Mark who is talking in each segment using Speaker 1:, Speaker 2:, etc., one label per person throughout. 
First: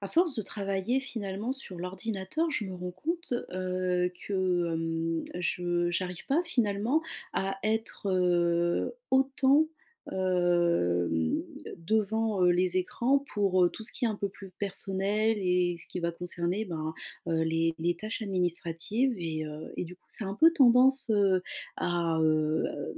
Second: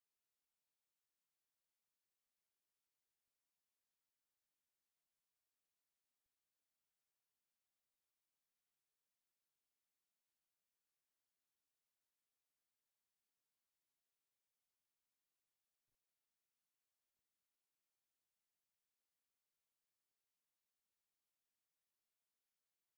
Speaker 1: À force de travailler finalement sur l'ordinateur, je me rends compte que, je n'arrive pas finalement à être, autant, hem, devant, les écrans pour, tout ce qui est un peu plus personnel et ce qui va concerner, ben, les tâches administratives et du coup ça a un peu tendance, à,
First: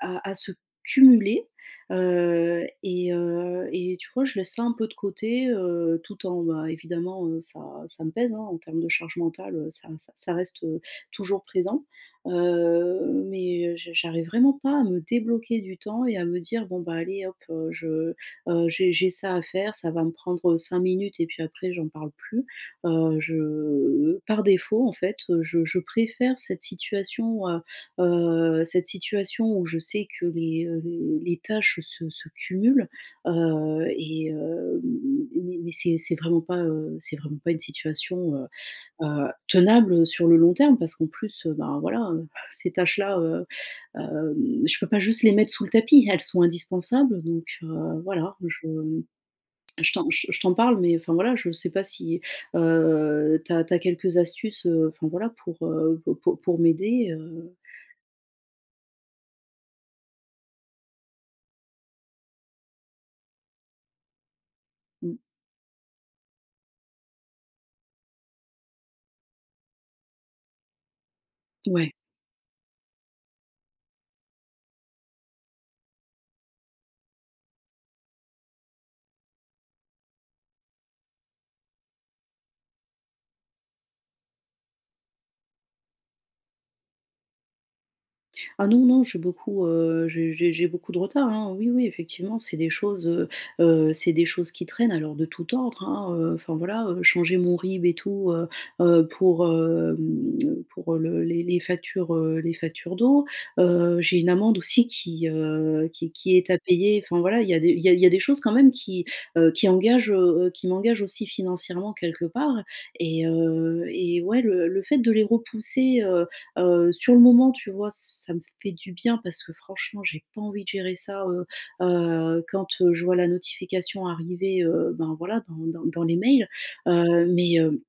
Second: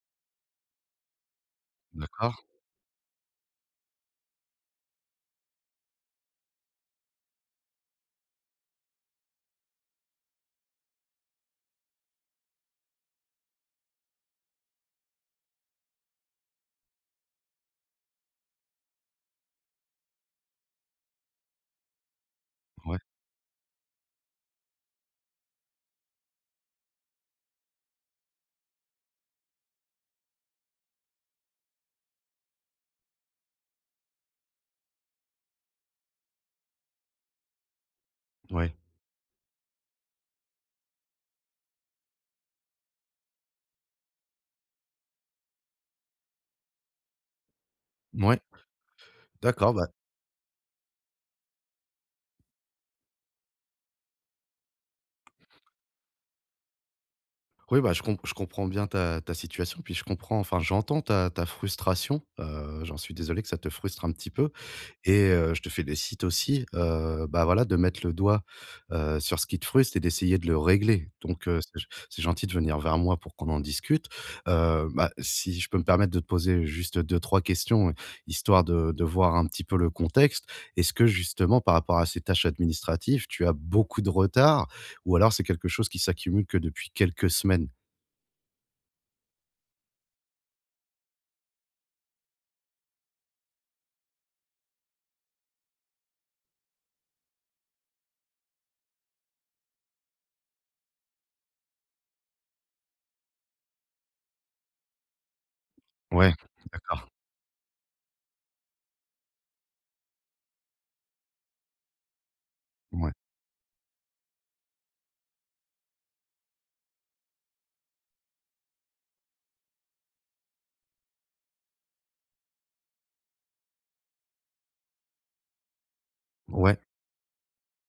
Speaker 1: à se cumuler.
Speaker 2: D'accord,
Speaker 1: Et tu vois, je laisse ça un peu de côté, tout en bah, évidemment, ça me pèse, hein, en termes de charge mentale, ça reste, toujours présent. Mais je j'arrive vraiment pas à me débloquer du temps et à me dire: «Bon bah, allez hop, je, j'ai ça à faire, ça va me prendre, 5 minutes et puis après j'en parle plus».
Speaker 2: ouais,
Speaker 1: Je par défaut en fait, je préfère cette situation où je sais que les, les tâches se cumulent, heu et heu, mais c'est vraiment pas, c'est vraiment pas une situation,
Speaker 2: ouais,
Speaker 1: tenable, sur le long terme parce qu'en plus, ben, voilà, ces tâches-là, je peux pas juste les mettre sous le tapis. Elles sont indispensables donc voilà,
Speaker 2: ouais,
Speaker 1: je
Speaker 2: d'accord, bah,
Speaker 1: je t'en je je t'en parle mais enfin, voilà, je sais pas si, tu as quelques astuces, enfin, voilà, pour, pour m'aider,
Speaker 2: oui, bah, je comprends bien ta situation, puis je comprends, enfin, j'entends ta frustration, j'en suis désolé que ça te frustre un petit peu.
Speaker 1: mmh,
Speaker 2: Et je te félicite aussi, bah, voilà, de mettre le doigt, sur ce qui te frustre et d'essayer de le régler. Donc c'est
Speaker 1: ouais.
Speaker 2: c'est gentil de venir vers moi pour qu'on en discute. Bah, si je peux me permettre de te poser juste deux trois questions, histoire de voir un petit peu le contexte. Est-ce que justement, par rapport à ces tâches administratives, tu as beaucoup de retard ou alors c'est quelque chose qui s'accumule que depuis quelques semaines?
Speaker 1: Ah non, non, j'ai beaucoup, j'ai beaucoup de retard, hein. Oui, oui, effectivement, c'est des choses qui traînent, alors de tout ordre, hein, enfin voilà, changer mon RIB et tout, pour, pour le les factures d'eau. J'ai une amende aussi qui, qui
Speaker 2: Ouais,
Speaker 1: qui est à payer.
Speaker 2: d'accord.
Speaker 1: Enfin voilà, il y a des il y a des choses quand même qui engagent, qui m'engagent aussi financièrement quelque part
Speaker 2: Ouais.
Speaker 1: et ouais, le fait de les repousser, Sur le moment, tu vois, ça me fait du bien parce que franchement, j'ai pas envie de gérer ça, quand, je vois la notification arriver, ben, voilà, dans les mails,
Speaker 2: Ouais.
Speaker 1: heu, mais heu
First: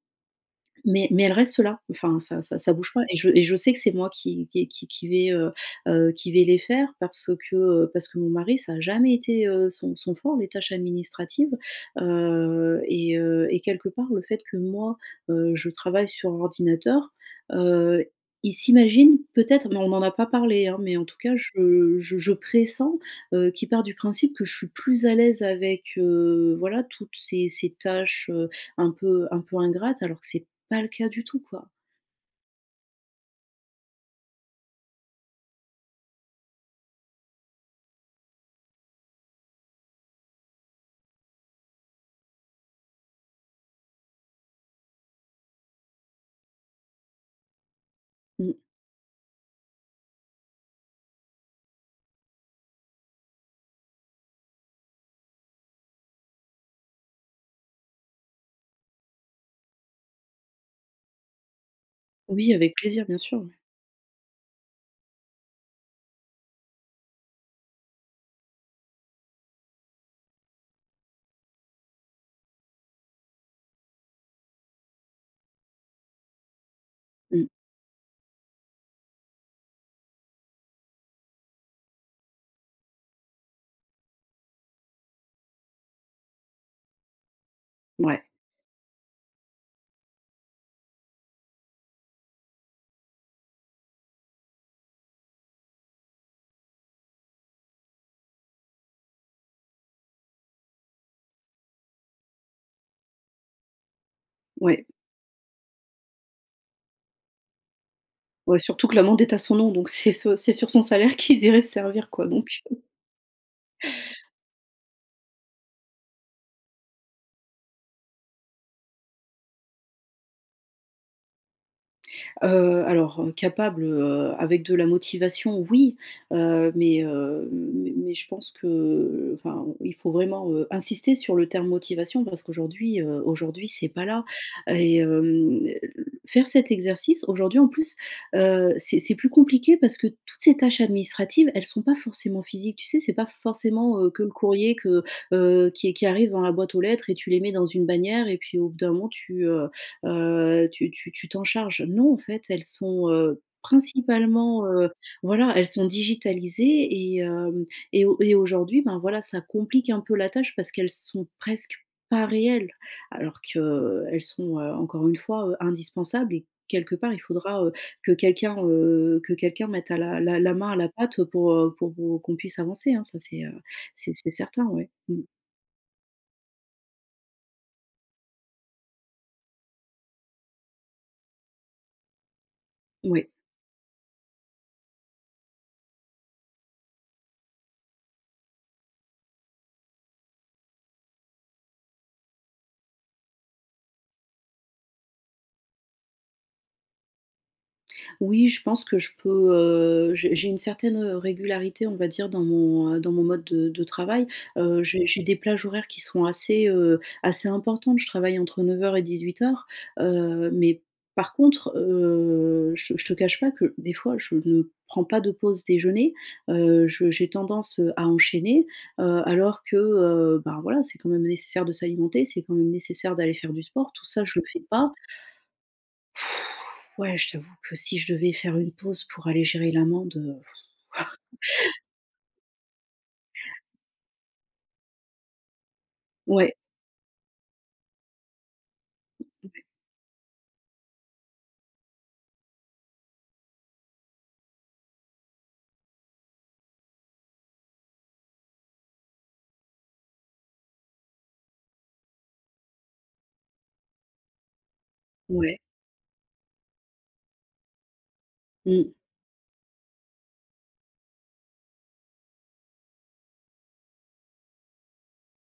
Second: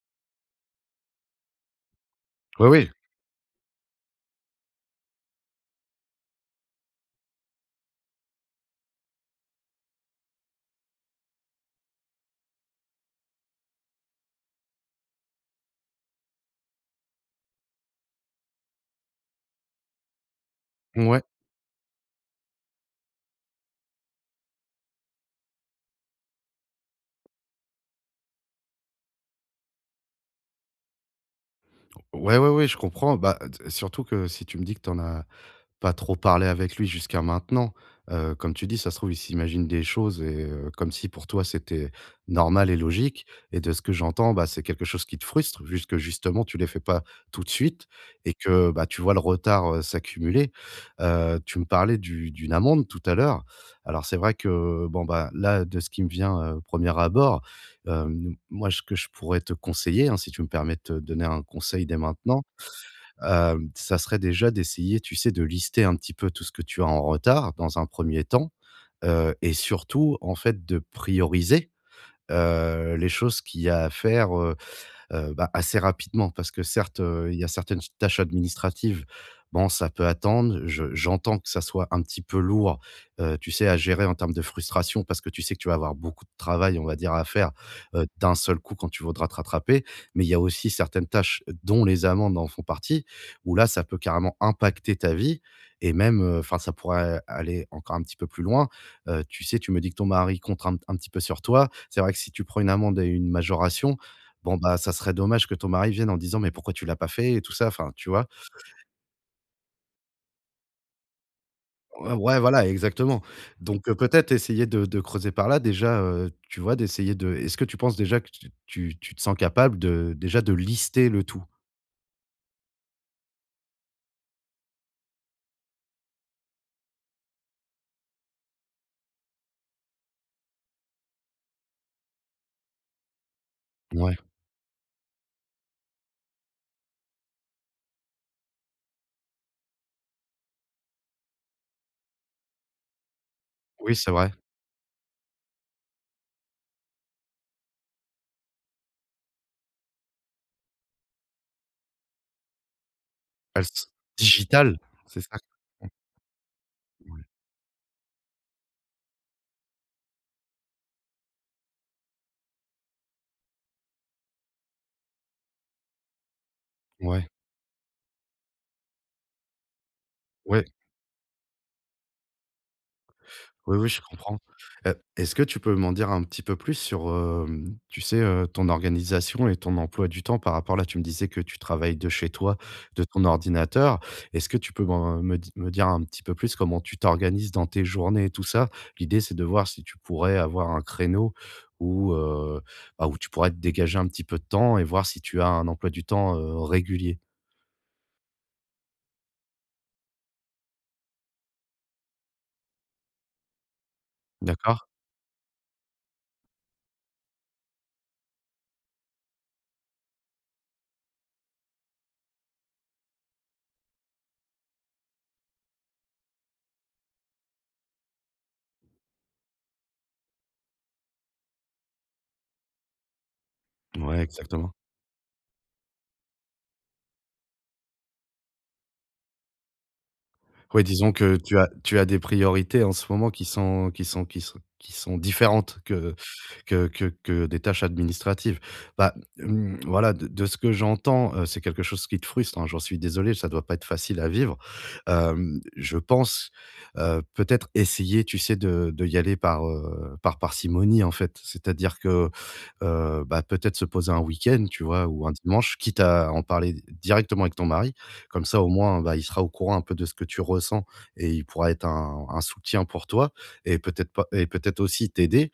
Speaker 1: mais elle reste là, enfin ça ça
Speaker 2: Ouais,
Speaker 1: ça
Speaker 2: oui.
Speaker 1: bouge pas et je sais que c'est moi qui vais, qui vais les faire parce que mon mari, ça n'a jamais été, son fort, les tâches administratives, et quelque part le fait que moi, je travaille sur ordinateur, heu, il s'imagine peut-être, mais on n'en a pas parlé, hein, mais en tout
Speaker 2: Ouais.
Speaker 1: cas je pressens, qu'il part du principe que je suis plus à l'aise avec, voilà toutes ces tâches, un peu ingrates alors que c'est pas le cas du tout, quoi.
Speaker 2: Ouais, ouais, ouais, je comprends. Bah, d surtout que si tu me dis que tu en as pas trop parlé avec lui jusqu'à maintenant. Comme tu dis, ça se trouve, il s'imagine des choses et comme si pour toi c'était normal et logique et de ce que j'entends, bah, c'est quelque chose qui te frustre, vu que justement tu les fais pas tout de suite et
Speaker 1: Mmh.
Speaker 2: que, bah, tu vois le retard, s'accumuler. Tu me parlais du d'une amende tout à l'heure. Alors c'est vrai que, bon, bah, là, de ce qui me vient, au premier abord, moi, ce que je pourrais te conseiller, hein, si tu me permets de te donner un conseil dès maintenant,
Speaker 1: Oui, avec plaisir, bien sûr, ouais.
Speaker 2: ça serait déjà d'essayer, tu sais, de lister un petit peu tout ce que tu as en retard dans un premier temps, et surtout, en fait, de prioriser, les choses qu'il y a à faire, bah, assez rapidement. Parce que certes, il y
Speaker 1: Mmh.
Speaker 2: a certaines tâches administratives, bon, ça peut attendre. Je j'entends que ça soit un petit peu lourd, tu sais, à gérer en termes de frustration parce que tu sais que tu vas avoir beaucoup de travail, on va dire, à faire,
Speaker 1: Ouais,
Speaker 2: d'un seul coup quand tu voudras te rattraper. Mais il y a aussi certaines tâches, dont les amendes en font partie, où là, ça peut carrément impacter ta vie et même, enfin, ça pourrait aller encore un petit peu plus loin. Tu sais, tu me dis que ton mari compte un petit peu sur toi. C'est vrai que si tu prends une amende et une majoration, bon, bah,
Speaker 1: ouais,
Speaker 2: ça serait dommage que ton mari vienne en disant: «Mais pourquoi tu l'as pas fait?» et tout ça, enfin, tu vois?
Speaker 1: ouais, surtout que l'amende est à son nom, donc c'est sur son salaire qu'ils iraient se servir,
Speaker 2: Ouais,
Speaker 1: quoi,
Speaker 2: ouais,
Speaker 1: donc.
Speaker 2: voilà, exactement. Donc, peut-être essayer de creuser par là déjà, tu vois, d'essayer de est-ce que tu penses déjà que tu te sens capable de déjà de lister le tout?
Speaker 1: Alors, capable, avec de la motivation, oui, mais, mais je pense que, enfin, il faut vraiment, insister sur le terme motivation parce qu'aujourd'hui, aujourd'hui, c'est pas
Speaker 2: Ouais,
Speaker 1: là et faire cet exercice aujourd'hui, en plus, c'est plus compliqué parce que toutes ces tâches administratives, elles sont pas forcément physiques. Tu sais, c'est pas
Speaker 2: oui,
Speaker 1: forcément,
Speaker 2: c'est
Speaker 1: que le
Speaker 2: vrai.
Speaker 1: courrier que, qui arrive dans la boîte aux lettres et tu les mets dans une bannière et puis au bout d'un moment tu, tu t'en charges. Non, en fait, elles sont,
Speaker 2: Elles s
Speaker 1: principalement,
Speaker 2: digital, c'est ça?
Speaker 1: voilà, elles sont digitalisées
Speaker 2: Mmh,
Speaker 1: et
Speaker 2: ouais,
Speaker 1: hem et au et aujourd'hui, ben, voilà, ça complique un peu la tâche parce qu'elles sont presque pas réelles, alors qu'elles sont, encore une fois, indispensables et quelque part, il
Speaker 2: ouais.
Speaker 1: faudra, que quelqu'un mette à la
Speaker 2: Ouais.
Speaker 1: main à la pâte pour, pour qu'on puisse avancer, hein. Ça, c'est,
Speaker 2: Oui, oui, je
Speaker 1: c'est
Speaker 2: comprends.
Speaker 1: certain, ouais. Mmh.
Speaker 2: Est-ce que tu peux m'en dire un petit peu plus sur, tu sais, ton organisation et ton emploi du temps par rapport là, tu me disais que tu travailles de chez toi, de ton
Speaker 1: Ouais.
Speaker 2: ordinateur. Est-ce que tu peux m'en me di me dire un petit peu plus comment tu t'organises dans tes journées et tout ça? L'idée, c'est de voir si tu pourrais avoir un créneau où, bah, où tu pourrais te dégager un petit peu de temps et voir si tu as un emploi du temps, régulier.
Speaker 1: Oui, je pense que je peux, j'ai une certaine, régularité, on va dire, dans mon mode de travail.
Speaker 2: D'accord?
Speaker 1: J'ai des plages horaires qui sont assez, assez importantes. Je travaille entre 9 heures et 18:00, mais par contre, je te cache pas que des fois, je ne prends pas de pause déjeuner. Je j'ai tendance, à enchaîner, alors que, ben, voilà, c'est quand même nécessaire de s'alimenter, c'est quand même nécessaire d'aller faire du sport. Tout
Speaker 2: Ouais,
Speaker 1: ça, je le fais
Speaker 2: exactement.
Speaker 1: pas. Ouais, je t'avoue que si je devais faire une pause pour aller gérer l'amende,
Speaker 2: Oui, disons que tu as des priorités en ce moment qui sont différentes que
Speaker 1: ouais,
Speaker 2: que des tâches administratives. Bah, mmh, voilà, de ce que j'entends, c'est quelque chose qui te frustre, hein, j'en suis désolé, ça doit pas être facile à vivre. Je pense, peut-être essayer, tu sais, de y aller par, par parcimonie, en fait. C'est-à-dire que, bah, peut-être se poser un week-end, tu vois? Ou un
Speaker 1: ouais.
Speaker 2: dimanche, quitte à en parler directement avec ton mari comme ça, au
Speaker 1: Mmh.
Speaker 2: moins, bah, il sera au courant un peu de ce que tu ressens et il pourra être un soutien pour toi et peut-être pas, et peut-être aussi t'aider,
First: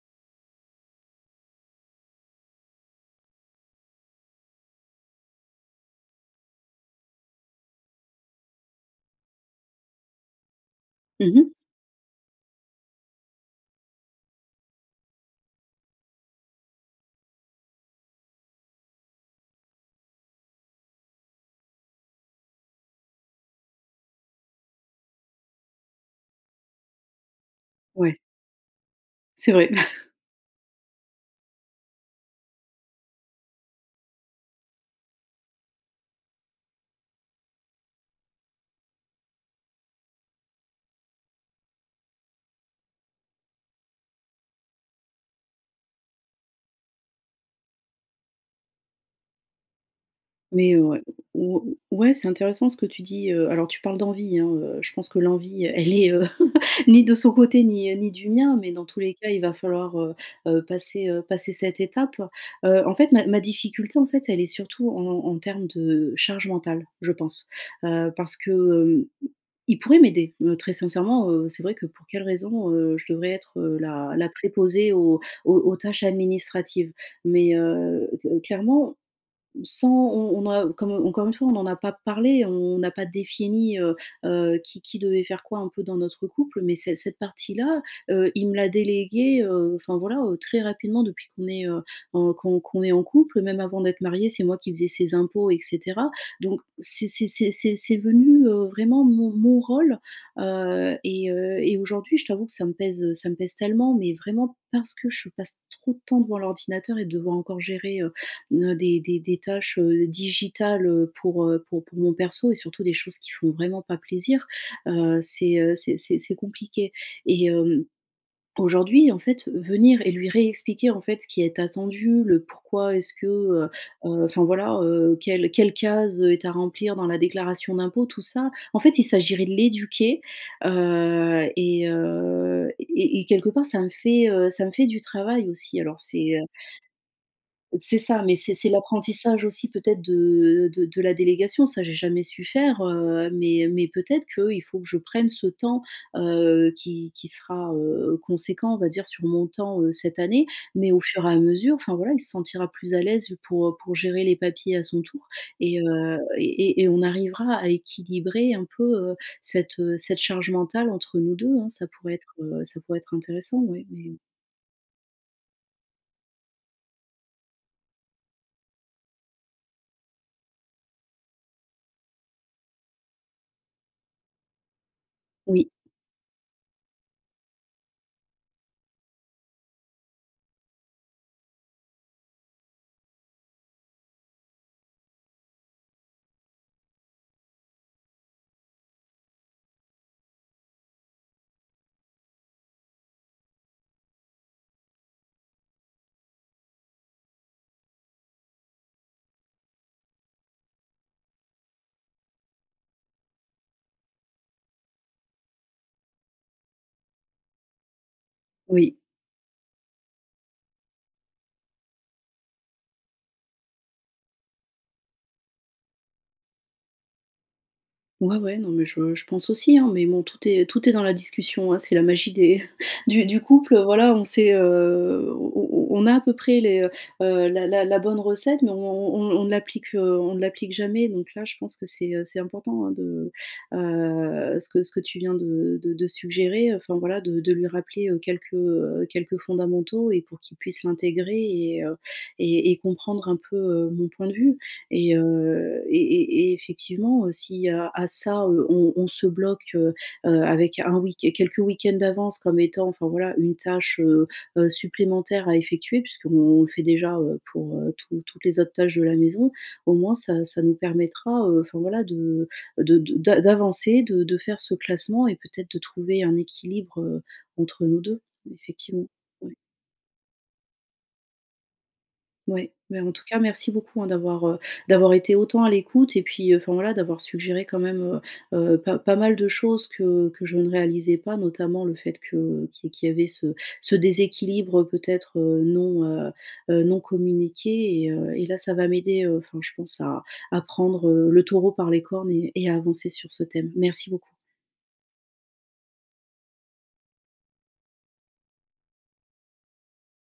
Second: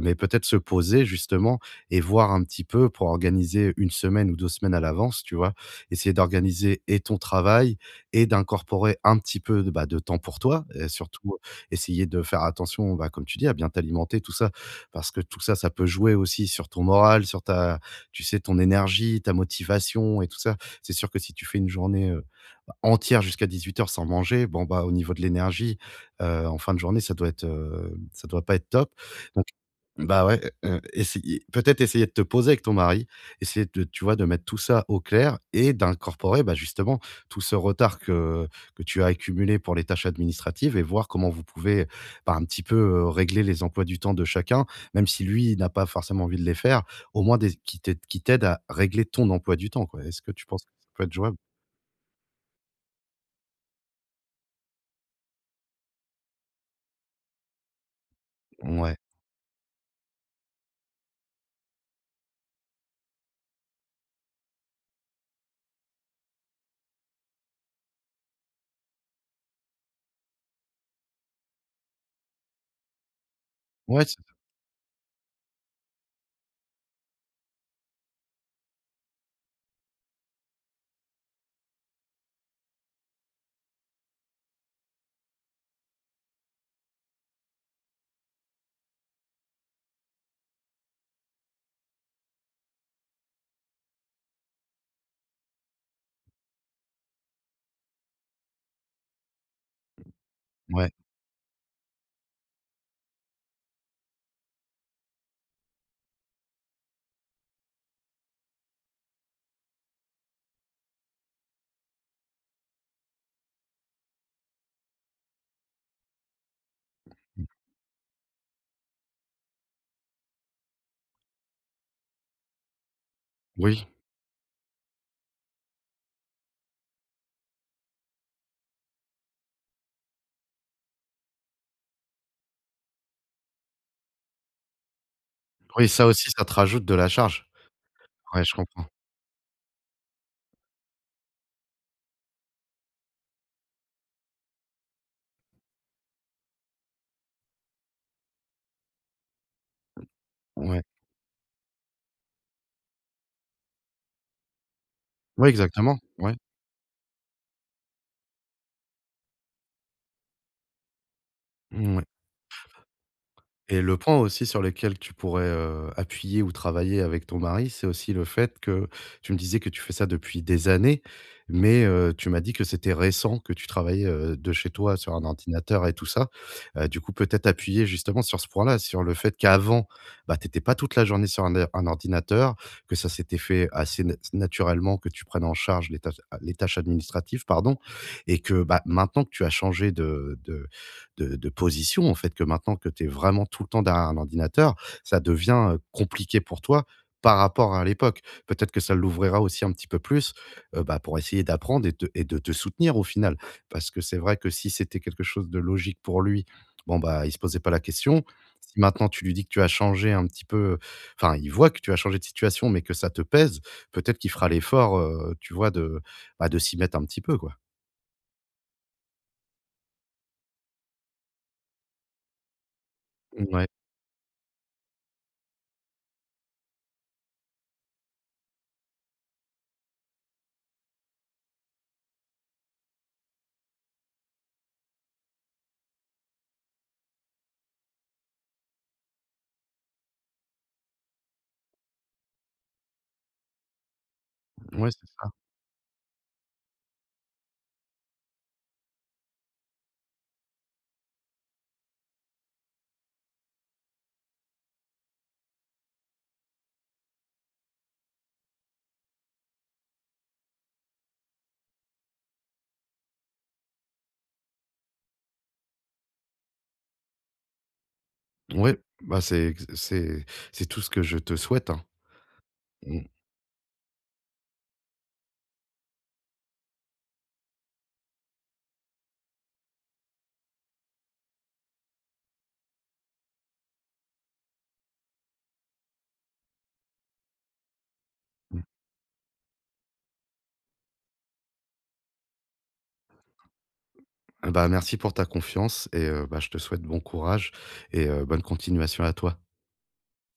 Speaker 2: mais peut-être se poser justement et voir un petit peu pour organiser une semaine ou deux semaines à l'avance, tu vois. Essayer d'organiser et ton travail et d'incorporer un petit peu de, bah, de temps pour toi. Et surtout,
Speaker 1: Mmh.
Speaker 2: essayer de faire attention, bah, comme tu dis, à bien t'alimenter, tout ça, parce que tout ça, ça peut jouer aussi sur ton moral, sur ta, tu sais, ton énergie, ta motivation et tout ça. C'est sûr que si tu fais une journée, entière jusqu'à dix-huit heures sans manger, bon, bah, au niveau de l'énergie, en fin de journée, ça doit être,
Speaker 1: Ouais,
Speaker 2: ça doit pas être top. Donc
Speaker 1: c'est vrai.
Speaker 2: bah, ouais, essayer peut-être essayer de te poser avec ton mari, essayer de tu vois, de mettre tout ça au clair et d'incorporer, bah, justement, tout ce retard que tu as accumulé pour les tâches administratives et voir comment vous pouvez, bah, un petit peu, régler les emplois du temps de chacun. Même si lui il n'a pas forcément envie de les faire, au moins des qu'il t'aide qui t'aide à régler ton emploi du temps, quoi. Est-ce que tu penses que
Speaker 1: Mais
Speaker 2: ça peut être jouable?
Speaker 1: ou ouais, c'est intéressant ce que tu dis, alors tu parles d'envie, hein, je pense que l'envie, elle est, ni de son côté ni, ni du mien, mais dans
Speaker 2: Ouais.
Speaker 1: tous les cas, il va falloir, passer, passer cette étape. En fait, ma difficulté, en fait, elle est surtout en termes de charge mentale, je pense. Parce que, hem, il pourrait m'aider, très sincèrement, c'est vrai que pour quelle raison, je devrais être,
Speaker 2: Ouais,
Speaker 1: la
Speaker 2: c'est
Speaker 1: la préposée aux tâches administratives? Mais clairement sans on a comme encore une fois, on n'en a pas parlé, on n'a pas défini, qui devait faire quoi un peu dans notre couple, mais ce cette partie-là, il me l'a déléguée, enfin voilà, très rapidement depuis qu'on est, en qu'on est en couple, même avant d'être mariés, c'est moi qui faisais ses impôts et cetera. Donc c'est venu, vraiment mon rôle,
Speaker 2: ouais.
Speaker 1: et aujourd'hui, je t'avoue que ça me pèse tellement, mais vraiment parce que je passe trop de temps devant l'ordinateur et de devoir encore gérer, Des tâches, digitales, pour, pour mon perso et surtout des choses qui font vraiment pas plaisir, c'est, c'est compliqué
Speaker 2: Mmh.
Speaker 1: et aujourd'hui, en fait, venir et lui réexpliquer, en fait, ce qui est attendu, le pourquoi est-ce que,
Speaker 2: Oui.
Speaker 1: enfin voilà, quelle case, est à remplir dans la déclaration d'impôt, tout ça, en fait, il s'agirait de l'éduquer, et quelque part ça me fait du travail aussi.
Speaker 2: Oui,
Speaker 1: Alors
Speaker 2: ça aussi, ça te rajoute de la charge.
Speaker 1: c'est ça, mais
Speaker 2: Ouais, je
Speaker 1: c'est
Speaker 2: comprends.
Speaker 1: l'apprentissage aussi peut-être de la délégation. Ça, j'ai jamais su faire, mais peut-être qu'il faut que je prenne ce temps, qui sera, conséquent, on va dire, sur mon temps, cette année.
Speaker 2: Ouais.
Speaker 1: Mais au fur et à mesure, enfin voilà, il se sentira plus à l'aise pour gérer les papiers à son tour
Speaker 2: Ouais,
Speaker 1: et
Speaker 2: exactement.
Speaker 1: heu
Speaker 2: Ouais.
Speaker 1: et et et on arrivera à équilibrer un peu, heu, cette, cette charge mentale entre nous deux, hein.
Speaker 2: Mouais.
Speaker 1: Ça pourrait être intéressant,
Speaker 2: Et
Speaker 1: ouais,
Speaker 2: le
Speaker 1: mais
Speaker 2: point aussi sur lequel tu pourrais, appuyer ou travailler avec ton mari, c'est aussi le fait que tu me disais que tu fais ça depuis des années, mais tu m'as dit que c'était récent que tu travaillais, de chez toi sur un
Speaker 1: oui,
Speaker 2: ordinateur et tout ça. Du coup, peut-être appuyer justement sur ce point-là, sur le fait qu'avant, bah, tu étais pas toute la journée sur un ordinateur, que ça s'était fait assez na naturellement que tu prennes en charge les tâches administratives, pardon et que, bah, maintenant que tu as changé de de position, en fait, que maintenant que tu es vraiment tout le temps derrière un ordinateur, ça devient, compliqué pour toi par rapport à l'époque. Peut-être que ça l'ouvrira aussi un petit peu plus, bah, pour essayer d'apprendre et de te soutenir au final. Parce que c'est vrai que si c'était quelque chose de logique pour lui, bon, bah, il se posait pas la question. Si
Speaker 1: oui.
Speaker 2: maintenant tu lui dis que tu as changé un petit peu, enfin, il voit que tu as changé de situation, mais que ça te pèse, peut-être qu'il fera l'effort, tu vois, de, bah, de s'y mettre un petit peu, quoi.
Speaker 1: Ouais, ouais, non mais je pense aussi, hein, mais bon tout est dans la discussion, hein, c'est la magie des du
Speaker 2: Ouais,
Speaker 1: couple, voilà, on sait, on a à peu près les, la bonne recette, mais on ne l'applique, on ne l'applique jamais, donc là, je pense que c'est important, hein, de, ce que tu viens de suggérer, enfin voilà, de lui rappeler, quelques, quelques fondamentaux et pour qu'il puisse l'intégrer et comprendre un peu, mon point de vue.
Speaker 2: ouais, c'est
Speaker 1: Et
Speaker 2: ça.
Speaker 1: heu et et et effectivement, si à ça, on se bloque, avec un week quelques week-ends d'avance comme étant, enfin voilà, une tâche, supplémentaire à effectuer puisqu'on on le fait déjà, pour, toutes les autres tâches de la maison. Au moins ça nous permettra, enfin voilà de d'a d'avancer, de faire ce classement et peut-être de trouver un équilibre, entre nous 2,
Speaker 2: Ouais,
Speaker 1: effectivement.
Speaker 2: bah, c'est
Speaker 1: Ouais.
Speaker 2: c'est c'est tout ce que je te souhaite, hein.
Speaker 1: Ouais, mais
Speaker 2: Mmh,
Speaker 1: en tout cas, merci beaucoup, hein, d'avoir, d'avoir été autant à l'écoute et puis, enfin, voilà, d'avoir suggéré quand même, pas mal de choses que je ne réalisais pas, notamment le fait que qu'il y avait ce déséquilibre, peut-être, non, non communiqué et là,
Speaker 2: mmh.
Speaker 1: ça va m'aider, enfin, je pense à prendre, le taureau par les cornes et à avancer sur ce thème. Merci beaucoup.
Speaker 2: Bah, merci pour ta confiance et bah, je te souhaite bon courage et bonne continuation à toi.